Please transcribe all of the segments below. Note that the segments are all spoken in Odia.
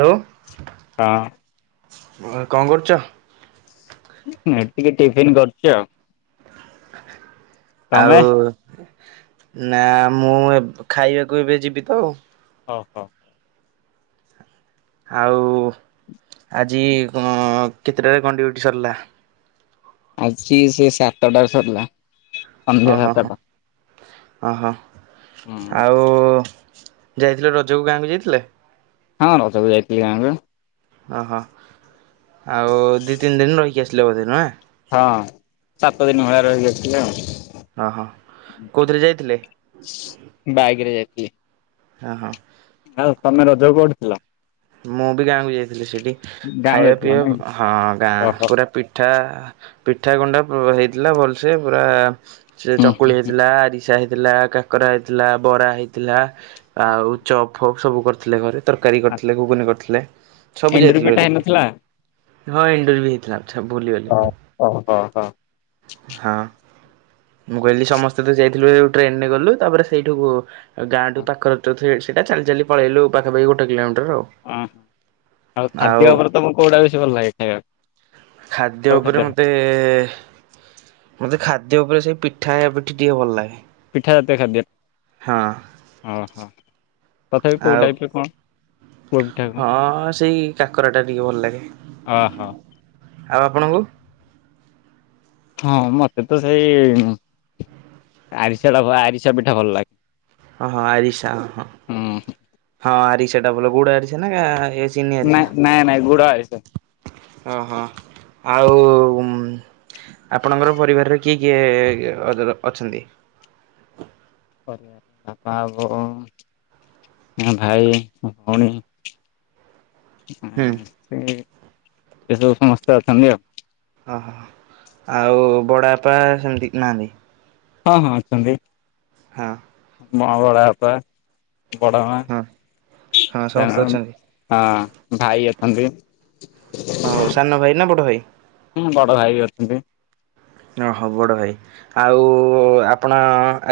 ହାଲୋ, ହଁ [inaudible] କଣ କରୁଛ? ଏଇଠି ଟିକେ ଟିଫିନ୍ କରୁଛି ଆଉ। ତମେ? ଆଉ ନା ମୁଁ ଏବ ଖାଇବାକୁ ଏବେ ଯିବି ତ ଆଉ। ହଉ ହଉ। ଆଉ ଆଜି କଣ କେତେଟାରେ କଣ ଡିୟୁଟି ସରିଲା? ଆଜି ସେ ସାତଟାରେ ସରିଲା। ସନ୍ଧ୍ୟା ଅ ହ ହ ହଁ। ସାତଟା। ଅ ହ, ହୁଁ ଆଉ ଯାଇଥିଲେ ରଜକୁ ଗାଁକୁ ଯାଇଥିଲେ? ହଁ ରଜକୁୁ ଯାଇଥିଲି ଗାଁକୁ। ଅ ହ ଆଉ ଦି ତିନି ଦିନ ରହିକି ଆସିଲେ ବୋଧେ ନୁହେଁ! ହଁ ସାତ ଦିନ ଭଳିଆ ରହିକି ଆସିଥିଲି ଆଉ। ଅ ହ, କୋଉଥିରେ ଯାଇଥିଲେ? ବାଇକ୍ ରେ ଯାଇଥିଲି। ହ, ହଁ। ଆଉ ତମେ ରଜକୁ କୋଉଠି ଥିଲ? ମୁଁ ବି ଗାଁକୁ ଯାଇଥିଲି ସେଇଠି ଗାଁକୁ ଖାଇବା ଯାଇଥିଲ ନାଇଁ କି? ପିଇବା ହଁ ଗାଁ ଓହୋ ପୁରା ପି ଠା ପିଠା ଗଣ୍ଡା ହେଇଥିଲା ଭଲସ ପୁରା ସେ ହୁଁ ହୁଁ ଚକୁଳି ହେଇଥିଲା, ଆରି ଷା ହେଇଥିଲା, କାକରା ହେଇଥିଲା, ବରା ହେଇଥିଲା, ଆଉ ଚପ୍ ଫ ସବୁ କରିଥିଲେ ଘରେ ତରକାରୀ କରିଥିଲେ, ଗୁଗୁନି କରିଥିଲେ ସବୁ ଏଣ୍ଡୁରି ଯାଇଥିଲେ ପିଠା ହେଇନଥିଲା? [unintelligible] ହଁ ଏଣ୍ଡୁରୀ ବି ହେଇଥିଲା ଆଛା ଭୁଲିିଗଲି ହଁ ଓହୋ ହୋ। ହଁ। ମୁଁ କହିଲି ସମସ୍ତେ ତ ଯାଇଥିଲୁ ହେଇ ଟ୍ରେନରେ ଗଲୁ ତାପରେ ସେଇଠୁକୁ ଆଉ ଗାଁଠୁ ପାଖରେ [unintelligible] ସେଇଟା ଚାଲି ଚାଲି ପଳେଇଲୁ ପାଖାପାଖି ଗୋଟେ କିଲୋମିଟର ଆଉ। ଓହୋ ଆଉ ଖାଦ୍ୟ ଉପରେ ତମକୁ କୋଉଟା ବେଶୀ ଭଲ ଲାଗେ ଖାଇବାକୁ? ଖାଦ୍ୟ କୋଉ ଉପରେ ଖାଦ୍ୟଟା? ମତେ ଏ ମୋତେ ଖାଦ୍ୟ ଉପରେ ସେଇ ପିଠା ହେବ ପିଠି ଟିକେ ଭଲ ଲାଗେ। ପିଠା ଜାତୀୟ ଖାଦ୍ୟ ହଁ ଅ ହ ତଥାପି କୋଉ ଆଉ ଟାଇପର କଣ? କୋଉ ପିଠା କଣ? ହଁ ସେଇ କାକରା ଟା ଟିକେ ଭଲ ଲାଗେ। ଓହୋ ଆଉ ଆପଣଙ୍କୁ? ହଁ ମତେ ତ ସେଇ ଆରିସାଟା ଆରିସା ପିଠା ଭଲ ଲାଗେ। ଓ ହଁ ଆରିସା ହଁ ହୁଁ ହଁ ଆରିସାଟା ଭଲ ଗୁଡ ଆରିସା ଗାଁ ଏ ନାଇଁ ନାଇଁ ନାଇଁ ଗୁଡ ଆରିସା। ଓ ହଁ ଆଉ ଆପଣଙ୍କର ପରିବାରରେ କିଏ କିଏ ଅଦର୍ ଅଛନ୍ତି? ପରିବାରରେ ବାପା ବୋଉ ଆଉ ଭାଇ ମୋ ଭଉଣୀ ହୁଁ। ସେଇ ଏ ସବୁ ସମସ୍ତେ ଅଛନ୍ତି ଆଉ। ଅ ହ, ଆଉ ବଡ଼ପା ସେମିତି ନାହାନ୍ତି? ହଁ ହଁ ଅଛନ୍ତି। ହଁ। ମୋ ବଡ଼ ବାପା ବଡ଼ମା ହଁ ହଁ ସମସ୍ତେ [unintelligible] ଅଛନ୍ତି। ହଁ ଭାଇ ଅଛନ୍ତି। ହଉ ସାନ ଭାଇ ନା ବଡ ଭାଇ ବଡ ଭାଇ ବି ଅଛନ୍ତି ଓହୋ ବଡ ଭାଇ। ଆଉ ଆପଣ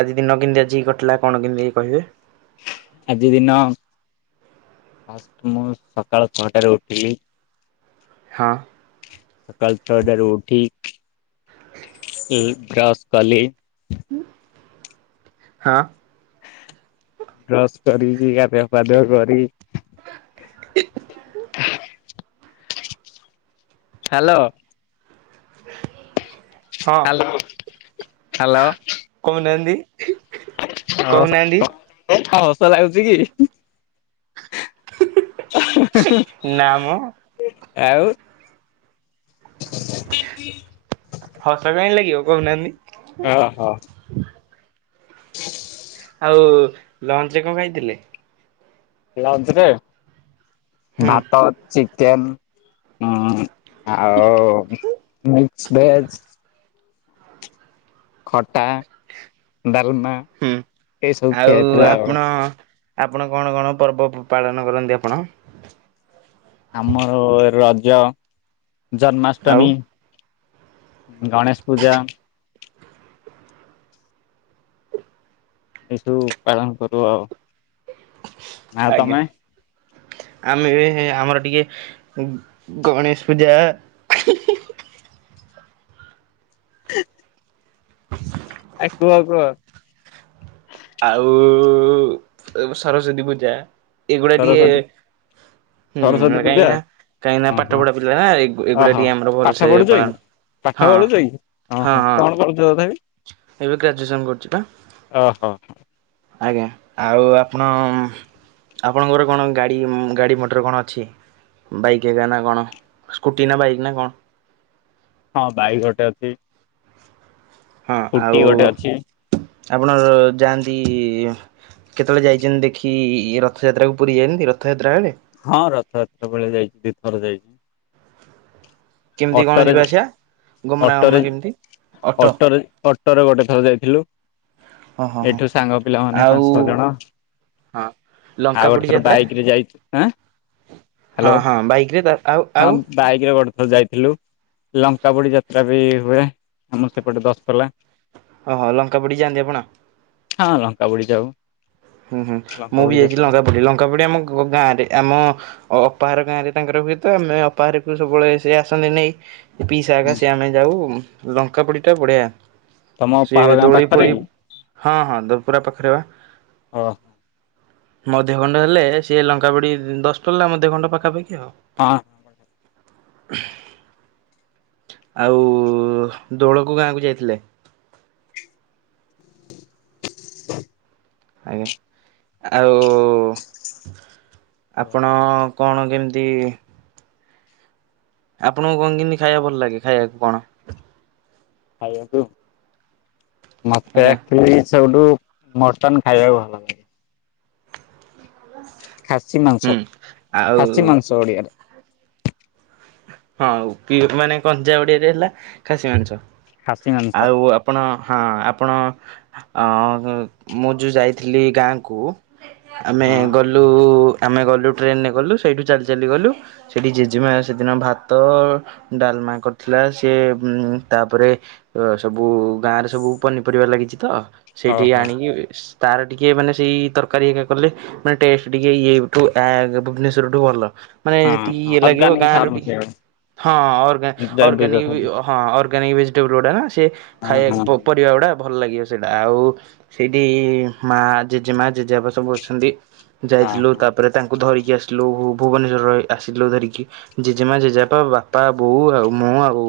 ଆଜି ଦିନ କେମିତି ଆଜି କଟିଲା କଣ କେମିତି କହିବେ। ଆଜି ଦିନ ଫାଷ୍ଟ ମୁଁ ସକାଳ ଛଅଟାରେ ଉଠିଲି। ହଁ। ସକାଳୁ ଛ ଟା ରୁ ଉଠି। [inaudible] କି ବ୍ରସ୍ କଲି। ହାଁ। ବ୍ରସ କରିକି ଗାଧୁଆ ପାଧୁଆ କରି। [inaudible] ହାଲୋ। [inaudible] Hello hello. କହୁ ନାହାନ୍ତିି। ହଁ ହ କଁ ହସ ଲାଗୁଚି କି? ନା ମ। ଆଉ। ହସ କାଇଁ ଲାଗିବ କହୁ ନାହାନ୍ତିି। ଅ ହ। [inaudible] ଆଉ ଲଞ୍ଚ ରେ କଁ ଖାଇଥିଲେ? ଲଞ୍ଚ ରେ ହୁଁ ଭାତ ଚି କନ୍ ଉଁ ଆଉ ମିକ୍ସ ଭେଜ। ଖଟା, ଡାଲମା। ହୁଁ ଏଇ ସବୁ ଖିଆ ଆଉ ହେଇଥିଲା ଆଉ ଆପଣ। ଆପଣ କଣ କଣ ପର୍ବ ପାଳନ କରନ୍ତି ଆପଣ। ଆମର ହୁଏ ରଜ, ଆଉ? ଜନ୍ମାଷ୍ଟମୀ। ଗଣେଶ ପୂଜା। ଏସବୁ ପାଳନ କରୁ ଆଉ। ଆଉ ତମେ ଆଜ୍ଞା। ଆମେ ବୀ ଆମର ଟିକେ ଗଣେଶ ପୂଜା। [unintelligible] ହ ଆଉ କୁହ କଁ। ଆଉ ଏ ସରସ୍ଵତୀ ପୂଜା ଏଇଗୁଡା ଟିକେ। ସରସ୍ଵତୀ ହୁଁ ସରସ୍ଵତୀ ପୂଜା କାହିଁକି ନା କାହିଁନା ପାଠ ଓହୋ ପଢା ପିଲା ନା ଏଗୁଡା ଓହୋ ଟିକେ ଆମର ପାଠ ଭଲସେ ପଢୁଛ କି ପାଳନ‌। ପାଠ ହଁ ପଢୁଛ କି ହଁ ଓହୋ ହଁ କଣ କରୁଛ ତଥାପି ଏବେ ଗ୍ରାଜୁଏସନ କରୁଛି ବା। ଓ ହୋ। ଆଜ୍ଞା ଆଉ ଆପଣ। ଆପଣଙ୍କର କଣ ଗାଡ଼ି ଗାଡ଼ି ମଟର କଣ ଅଛି। ବାଇକ ଏକା ନା କଣ ସ୍କୁଟି ନା ବାଇକ ନା କଁ। ହଁ ବାଇକ ଗୋଟେ ଅଛି। ହଁ ସ୍କୁଟି ଆଉ ଗୋଟେ ଅଛି। ଆପଣ ଯାଆନ୍ତି। କେତେବେଳେ ଯାଇଛନ୍ତି ଦେଖି ରଥଯାତ୍ରାକୁ ପୁରୀ ଯାଇନାନ୍ତି ରଥଯାତ୍ରା ଏବେ। ହଁ ରଥଯାତ୍ରା ବେଳେ ଯାଇଛି ଦି ଥର ଯାଇଛି। କେମିତି କଣ ଅଟୋରେ ଯିବା ଆସିବା। ଗମନାଗମନ ଅଟୋରେ କେମିତି ଅଟୋ ଅଟୋରେ ଅଟୋରେ ଗୋଟେ ଥର ଯାଇଥିଲୁ। ହଁ ହଁ ହଁ ଏଇଠୁ ସାଙ୍ଗ ପିଲା ମାନେ ଆଉ ପାଞ୍ଚ ଛଅ ଜଣ ହଁ ଆଉ ଲଙ୍କାପୋଡି ଗୋଟେଥର ଯାତ୍ରା ବାଇକରେ ଯାଇ ହଁ ହଁ ବାଇକରେ ତାର ଆଉ ଆଉ ବାଇକରେ ଗୋଟେ ଥର ଯାଇ ଥିଲୁ। ଲଙ୍କା ପୋଡି ଯାତ୍ରା ବି ହୁଏ ଆମର ସେପଟେ ଦଶପଲା। ଓହୋ ଲଙ୍କା ପୋଡ଼ି ଯାଆନ୍ତି ଆପଣ? ହଁ ଲଙ୍କା ପୋଡି ଯାଉ। ହୁଁ ହୁଁ ମୁଁ ଲଙ୍କାପୋଡି ବି ଯାଇଛି ଯାତ୍ରା ଲଙ୍କା ପୋଡି ଲଙ୍କା ପୋଡି ଆମ ଗ ଗାଁରେ ଆମ ଅପାଘର ଗାଁ ରେ ତାଙ୍କର ହୁଏତ ଆମେ ଅପାଘରେକୁ ସବୁବେଳେ ସେ ଆସନ୍ତି ନେଇ ଏ ପିଇସାହକ ସେ ଆମେ ଯାଉ ଲଙ୍କା ପୋଡି ଟା ବଢିଆ। ତମ ପାହାଡ ସିଏ ଗାଁ ଦୋଳି ପାଖରେ ଫୋଳି କି? ହଁ ହଁ ଦ ପୁରା ପାଖରେ ବା। ଓଃ। ମଧ୍ୟ ଖଣ୍ଡ ହେଲେ ସିଏ ଲଙ୍କା ପୋଡି ଦଶପଲା ମଧ୍ୟ ଖଣ୍ଡ ପାଖାପାଖି ଆଉ। ହଁ। ଆଉ ଦୋଳକୁ ଗାଁକୁ ଯାଇଥିଲେ? ଆଜ୍ଞା ଆଉ ଆପଣ କଣ କେମତି ଆପଣଙ୍କୁ କଣ କେମତି ଖାଇବାକୁ ଭଲ ଲାଗେ ଖାଇବାକୁ କଣ? ଖାଇବାକୁ, ମତେ ଆଜ୍ଞା ଏକ୍ଟୁଆଲୀ ସବୁଠୁ ମଟନ୍ ଖାଇବାକୁ ଭଲ ଲାଗେ। ହୁଁ ଆଉ ଚଡ଼ିବାରେ। ହଁ କି ମାନେ କଞ୍ଚା ଓଡିଆରେ ହେଲା ଖାସି ମାଂସ ଖାସି ମାଂସ ଆଉ ଆପ୍ ପଣ ହଁ ଆପଣ ଅ ମୁଁ ଯୋଉ ଯାଇଥିଲି ଗାଁକୁ ଆମେ ହଁ। ଗଲ୍ ଲୁ ଆମେ ଗଲୁ ଟ୍ରେନରେ ଗଲୁ ସେଇଠୁ ଚାଲି ଚାଲି ଗଲୁ ସେଠି ଜେଜେମା ସେଦିନ ଭାତ ଡାଲମା କରିଥିଲା ସିଏ ଉଁ ତାପରେ ଅ ସବୁ ଗାଁରେ ସବୁ ପନିପରିବା ଲାଗିଛି ତ ସେଇଠି ଓହୋ ଆଣିକି ତାର ଟିକେ ମାନେ ସେଇ ତରକାରୀ ହରିକା କଲେ। ମାନେ ଟେଷ୍ଟ ଟିକେ ଏଇ ଏଇଠୁ ଆ ଭୁବନେଶ୍ଵରଠୁ ଭଲ ମାନେ ହଁ ଯେତିକି ଇଏ ଲାଗିବ ଅର୍ଗାନିକ ଗାଁରୁ ଫାର୍ମ ଟିକେ, ସେଇଗୁଡା ହଁ ଅରଗା ଜୈବିକ ଅରଗାନିକ୍ ବି ଖାଦ୍ୟ ଅ ହଁ ଅର୍ଗାନିକ ଭେଜିଟେବୁଲ୍ ଗୁଡା ନା ସେ ହଁ ଖାଇବାକୁ ହଁ ପ ପରିବା ଗୁଡ଼ା ଭଲ ଲାଗିବ। ସେଇଟା ଆଉ ସେଇଠି ମା ଜେଜେମା ଜେଜେବାପା ସବୁ ଅଛନ୍ତି। ହଁ ଯାଇଥିଲୁ ତାପରେ ତାଙ୍କୁ ଧରିକି ଆସିଲୁ ଭୁ ଭୁବନେଶ୍ୱର ରହି ଆସିଲୁ ଧରିକି। ଜେଜେମା, ଜେଜେବାପା, ବାପା, ବୋଉ, ଆଉ ମୁଁ ଆଉ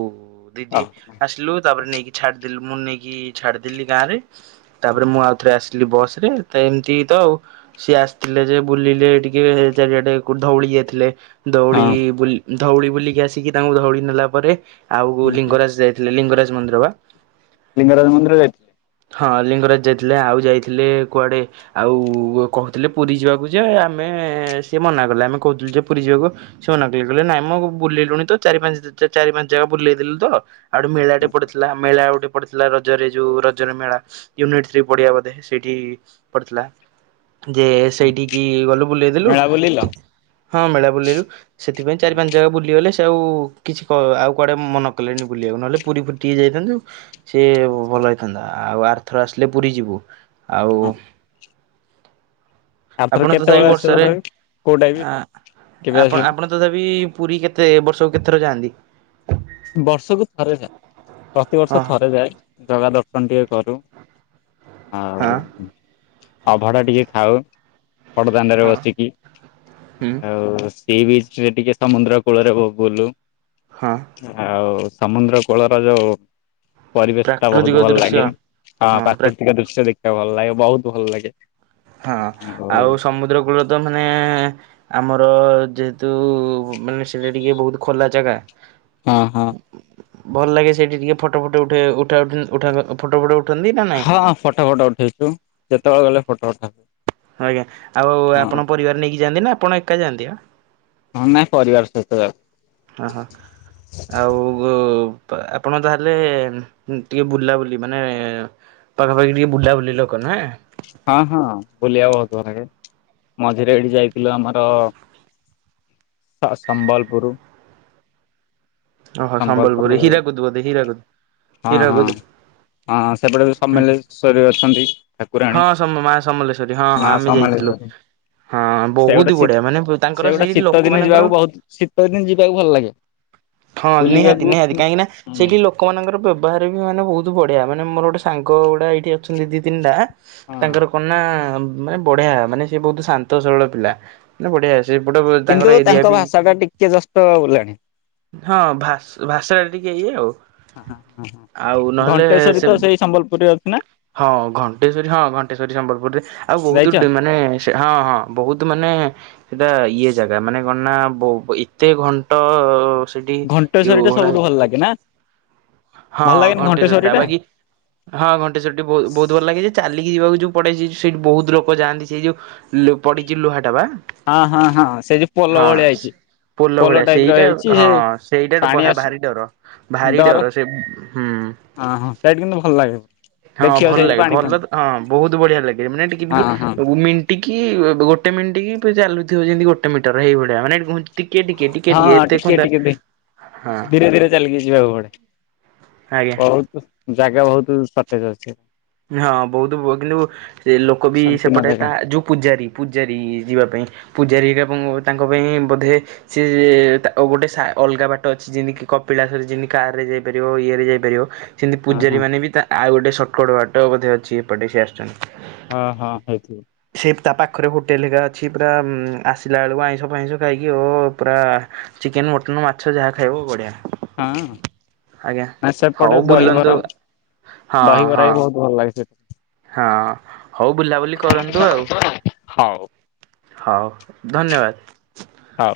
ଦିଦି। ହଁ ଆସିଲୁ ତାପରେ ନେଇକି ଛାଡିଦେଲୁ, ମୁଁ ନେଇକି ଛାଡିଦେଲି ଗାଁ ରେ। ତାପରେ ମୁଁ ଆଉଥରେ ଆସି ଥିଲି ବସରେ ତ ଏମତି ତ ଆଉ। ସିଏ ଆସିଥିଲେ ଯେ ବୁଲିଲେ ଟିକେ ଚାରିଆଡେ କୋଉଠି ଧଉଳି ଯାଇଥିଲେ। ଧଉଳି ହଁ ବୁଲି ଧଉଳି ବୁଲିକି ଆସିକି ତାଙ୍କୁ ଧଉଳି ନେଲା ପରେ ଆଉ ହଁ ଲିଙ୍ଗରାଜ ଯାଇ ଥିଲେ ଲିଙ୍ଗରାଜ ମନ୍ଦିର ବା। ଲିଙ୍ଗରାଜ ମନ୍ଦିର ଯାଇ ହଁ ଲିଙ୍ଗରାଜ ଯାଇଥିଲେ ଆଉ ଯାଇଥିଲେ କୁଆଡେ ଆଉ କହୁଥିଲେ ପୁରୀ ଯିବାକୁ ଯେ ଆମେ ସିଏ ମନା କଲେ ଆମେ କହୁଥିଲୁ ଯେ ପୁରୀ ଯିବାକୁ ସେ ମନା କଲେ କଲେ ନାଇଁ ମ ବୁଲେଇଲୁଣି ତ ଚାରି ପାଞ୍ଚ ଜ ଚ ଚାରି ପାଞ୍ଚ ଜାଗା ବୁଲେଇଦେଲୁ ତ ଆ ଗୋଟେ ମେଳା ଟେ ପଡଥିଲା ଆ ମେଳା ଗୋଟେ ପଡ୍ ଥିଲା ରଜରେ ଯୋଉ ରଜର ମେଳା ୟୁନିଟ ଥ୍ରି ପଡ଼ିଆ ବୋଧେ ସେଇଠି ପଡିଥିଲା। ଯେ ସେଇଠିକି ଗଲୁ ବୁଲେଇଦେଲୁ ମେଳା ବୁଲିଲ? ସେ ହଁ ମେଳା ବୁଲେଇଲୁ ସେ ଥିପାଇଁ ଚାରି ହଁ ପାଞ୍ଚ ଜାଗା ବୁଲି ଲି ଗଲେ ସେ ଆଉ କିଛି କ ଆଉ କୁଆଡେ ମନ କଲେନି ବୁଲିଆକୁ ନହେଲେ ପୁରୀ ଫୁ ଟିକେ ଯାଇଥାନ୍ତୁ। ସିଏ ଭଲ ହେଇଥାନ୍ତା ଆଉ ଆର୍ଥର ଆସିଲେ ପୁରୀ ଯିବୁ ଆଉ ଆରଥର ଆପଣ ତଥାପି କେତେବେଳେ ଆସିବ ବର୍ଷାରେ ତଥାପି କୋଉ ଟାଇମ୍ ଆ କେବେ ଆପଣ ଆସିବ? ଆପଣ ତଥାପି ପୁରୀ କେତେ ବର୍ଷକୁ କେଥର ଯାଆନ୍ତି? ବର୍ଷକୁୁ ଥରେ ଯାଏ ପ୍ରତିବର୍ଷ ହଁ ଥରେ ଯାଏ ଜଗା ଦର୍ଶନ ଟିକେ କରୁ। ଆଉ ହଁ ଅଭଡା ଟିକେ ଖାଉ। ବଡ଼ଦାଣ୍ଡରେ ବସିକି ହୁଁ ଆଉ ସେଇ ବିଚ ରେ ଟିକେ ସମୁଦ୍ର କୂଳରେ ବ ବୁଲୁ। ହଁ। ଆଉ ସମୁଦ୍ର କୂଳର ଯୋଉ ପରିବେଶ ଟା ପ୍ରାକୃତିକ ବହୁତ ଭଲ ଦୃଶ୍ୟ ଲାଗେ ଆ ହଁ ପ୍ରା ପ୍ରାକୃତିକ ଦୃଶ୍ୟ ଦେଖିବାକୁ ଭଲ ଲାଗେ ବହୁତ ଭଲ ଲାଗେ। ହଁ ଆଉ ସମୁଦ୍ର କୂଳ ତ ମାନେ ଆମର ଯେହେତୁ ମାନେ ସେଟା ଟିକେ ବହୁତ ଖୋଲା ଜାଗା ଅ ହଁ। ଭଲ ଲାଗେ ସେଇଠି ଟିକେ ଫଟୋ ଫଟ ଉଠେଇଆକୁ ଉଠା ଉଠି ଉଠା କ ଫୋଟ ଫୁଟ ଉଠୁଅନ୍ତି ନା ନାଇଁ? ହଁ ଫଟୋ ଫଟୋ ଉଠେଇଛୁ ଯେତେବେଳେ ଗଲେ ଫଟୋ ଉଠାଉ। ଆଜ୍ଞା ଆଉ ଆପଣ ପରିବାର ନେଇକି ଯାଆନ୍ତି ନା ଆପଣ ଏକା ଯାଆନ୍ତି ବା। ହଁ ନାଇଁ ପରିବାର ସହିତ ଯାଉ। ଅହ। ଆଉ ଗୋ କ ଆପଣ ତାହେଲେ ଟିକେ ଉ ବୁଲାବୁଲି ମାନେ ପାଖାପାଖି ଟିକେ ବୁଲା ବୁଲି ଲୋକ ନା? ହଁ ହଁ ବୁଲିବା ବହୁତ ଭଲାଗେ ମଝିରେ ଏଇଠି ଯାଇଥିଲୁ ଆମର ସ ସମ୍ବଲପୁରୁ। ଓହୋ ସମ୍ବଲପୁର ସମ୍ବଲପୁରୁ ହୀରାକୁଦ ବୋଧେ ହୀରାକୁଦ ହଁ ହଁ ହୀରାକୁଦ ହଁ ସେପଟେ ବି ହୁଁ ସମଲେଇ ଶରି ଅଛନ୍ତି। ହଁ ଠାକୁରାଣୀ ସ ମା ସମଲେଶ୍ଵରୀ ହଁ ମା ହଁ ଆମେ ଯାଇଥିଲୁ। ସମଲେଶ୍ଵରୀ। ହଁ ସେ ଗୋଟେ ବହୁତ ଶୀ ବଢିଆ ମାନେ ପ ସେ ତାଙ୍କର ଗୋଟେ ସେଇ ଶୀତ ଲୋକ ଦିନେ ମାନଙ୍କର ଯିବାକୁ ବହୁତ ଶୀତ ଦିନେ ଯିବାକୁ ଭଲ ଲାଗେ ହଁ ବୁଲିବାକୁ ନିହାତି ନିହାତି କାହିଁକି ନା ହୁଁ ସେଠି ଲୋ କମାନଙ୍କର ବ୍ୟବହାର ବି ମାନେ ବହୁତ ବଢ଼ିଆ ମାନେ ମୋର ଗୋଟେ ସାଙ୍ଗ ଗୁଡ଼ା ଏଇଠି ଅଛନ୍ତି ଦି ତିନିଟା ହଁ ତାଙ୍କର କଣ ନା ଅ ମାନେ ବଢିଆ ମାନେ ସେ ବହୁତ ଶାନ୍ତ ସରଳ ପିଲା। ନା ବଢିଆ ସେପଟ ବ କିନ୍ତୁ ତାଙ୍କର ଏରିଆ ତାଙ୍କ ବି ଭାଷା ଟା ଟିକେ ଜଷ୍ଟ ବୋଲାଣି। ହଁ ଭାସ୍ ଭାଷା ଟା ଟିକେ ଇଏ ଆଉ। ଆଉ ନହେଲେ ଘଣ୍ଟେଶ୍ଵରୀ ସେ ତ ସେଇ ସମ୍ବଲପୁରରେ ଅଛି ନା ହଁ ଘ ଣ୍ଟେଶ୍ଵରୀ ହଁ ଘଣ୍ଟେଶ୍ଵରୀ ସମ୍ବଲପୁରରେ ଆଉ ବହୁତୁ ଯାଇଛ? ଡେ ମାନେ ସେ ହଁ ହଁ ବହୁତୁ ମାନେ ସେଟା ଇଏ ଜାଗା ମାନେ କଣ ନା ବଉ ଏତେ ଘଣ୍ଟ ସେଠି ଏ ଘଣ୍ଟେଶ୍ଵରୀ ଟା ଓହଳା ହେଇଚି [unintelligible] ହଁ ଘଣ୍ଟେଶ୍ଵରୀ ଟା ବାକି ହଁ ଘଣ୍ଟେଶ୍ଵରୀ ଟି ବହୁ ବହୁତ ଭଲ ଲାଗେ ଯେ ଚାଲିକି ଯିବାକୁ ଯଉ ପଡେ ସେ ସେଇଠୁ ବହୁତ୍ ଲୋକ ଯାଆନ୍ତି ସେଇ ଯୋଉ ଲୋ ପଡିକି ଲୁହା ଡ଼ବା। ହଁ- ହଁ- ହଁ ସେ ଯଉ ପୋଲ ଭଳିଆ ହେଇଚି। ପୋଲ ଭଳିଆ ସେଇଟା ହଁ ସେଇଟା ପାଣି ଭା- ଆସୁ ଭାରି ଡର ଭାରି ଡର ସେ ହୁଁ। ହଁ -ହଁ [unintelligible] କିନ୍ତୁ ଭଲ ଲାଗେ। ହଁ ଦେଖିବ ଭଲ ସେଇଠି ଲାଗେ ପାଣି ଭଲ ଫାଣି ତ ହଁ ବହୁତ୍ ବଢିଆ ଲାଗେ ମାନେ ଟିକେ ହଁ ଟିକେ ହଁ। [unintelligible] ଟିକିଏ ଗୋଟେ ମିଣ୍ଟି କି ଫିର ଚାଲୁଥିବ ଯେମିତି ଗୋଟେ ମିଟର ହେଇ ଭଳିଆ ମାନେ [unintelligible] ଟିକେ -ଟିକେ -ଟିକେ- ଟିକେ ହଁ ଏତେ ଖୁନ୍ଦା ଟିକେ ହଁ। ଧୀରେ ଧୀରେ ଚାଲିକି ଯିବାକୁ ପଡେ ଆଜ୍ଞା। ବହୁତୁ ଜାଗା ବହୁତୁ ସଟେଜ ଅଛି। ହଁ ବହୁତୁ ବୁଗିଲୁ ସେ ଲୋକ ବି ସଂକୀର୍ଣ୍ଣ ସେପଟେ ଜାଗା ତା ଯଉ ପୂଜାରୀ ପୂଜାରୀ ଯିବା ପାଇଁ ପୂଜାରୀର ପ ତାଙ୍କ ପାଇଁ ବୋଧେ। ସିଏ ତା ଗୋଟେ ଅଲଗା ବାଟ ଅଛି ଜିନ୍ଦି କି କପିଳାସରେ ଯେମିତି କାର୍ ରେ ଯାଇପାରିବ ଇଏ ରେ ଯାଇପାରିବ। ସେମିତି ହଁ ପୂଜାରୀ ହଁ ମାନେ ବି ତା ଆଉ ଗୋଟେ ସଟ୍ କଟ୍ ବାଟ ବୋଧେ ଅଛି ଏପଟେ ସେ ଆସୁଚନ୍। ହଁ -ହଁ ହେଇଥିବ। ସେ ତା ପାଖରେ ହୋଟେଲେ ହେକା ଅଛି ପୁରା ଆସିଲା ବେଳକୁ ଆଇଁଷ ଫାଇଁଷ ଖାଇକି ଓ ପୁରା ଚିକେନ୍, ମଟନ୍, ମାଛ ଯାହା ଖାଇବ ବଢ଼ିଆ। ହଁ ଆଜ୍ଞା ଆ ହଉ ସେପଟେ ବୁଲନ୍ତୁ ଦହିବରା। ହଁ ଦହିିବରା ହଁ ବି ବହୁତ୍ ଭଲ ଲାଗେ ସେ ହଁ ହଉ ବୁଲାବୁଲି କରନ୍ତୁ ଆଉ। ହଉ। ହଉ ଧନ୍ୟବାଦ। ହଉ।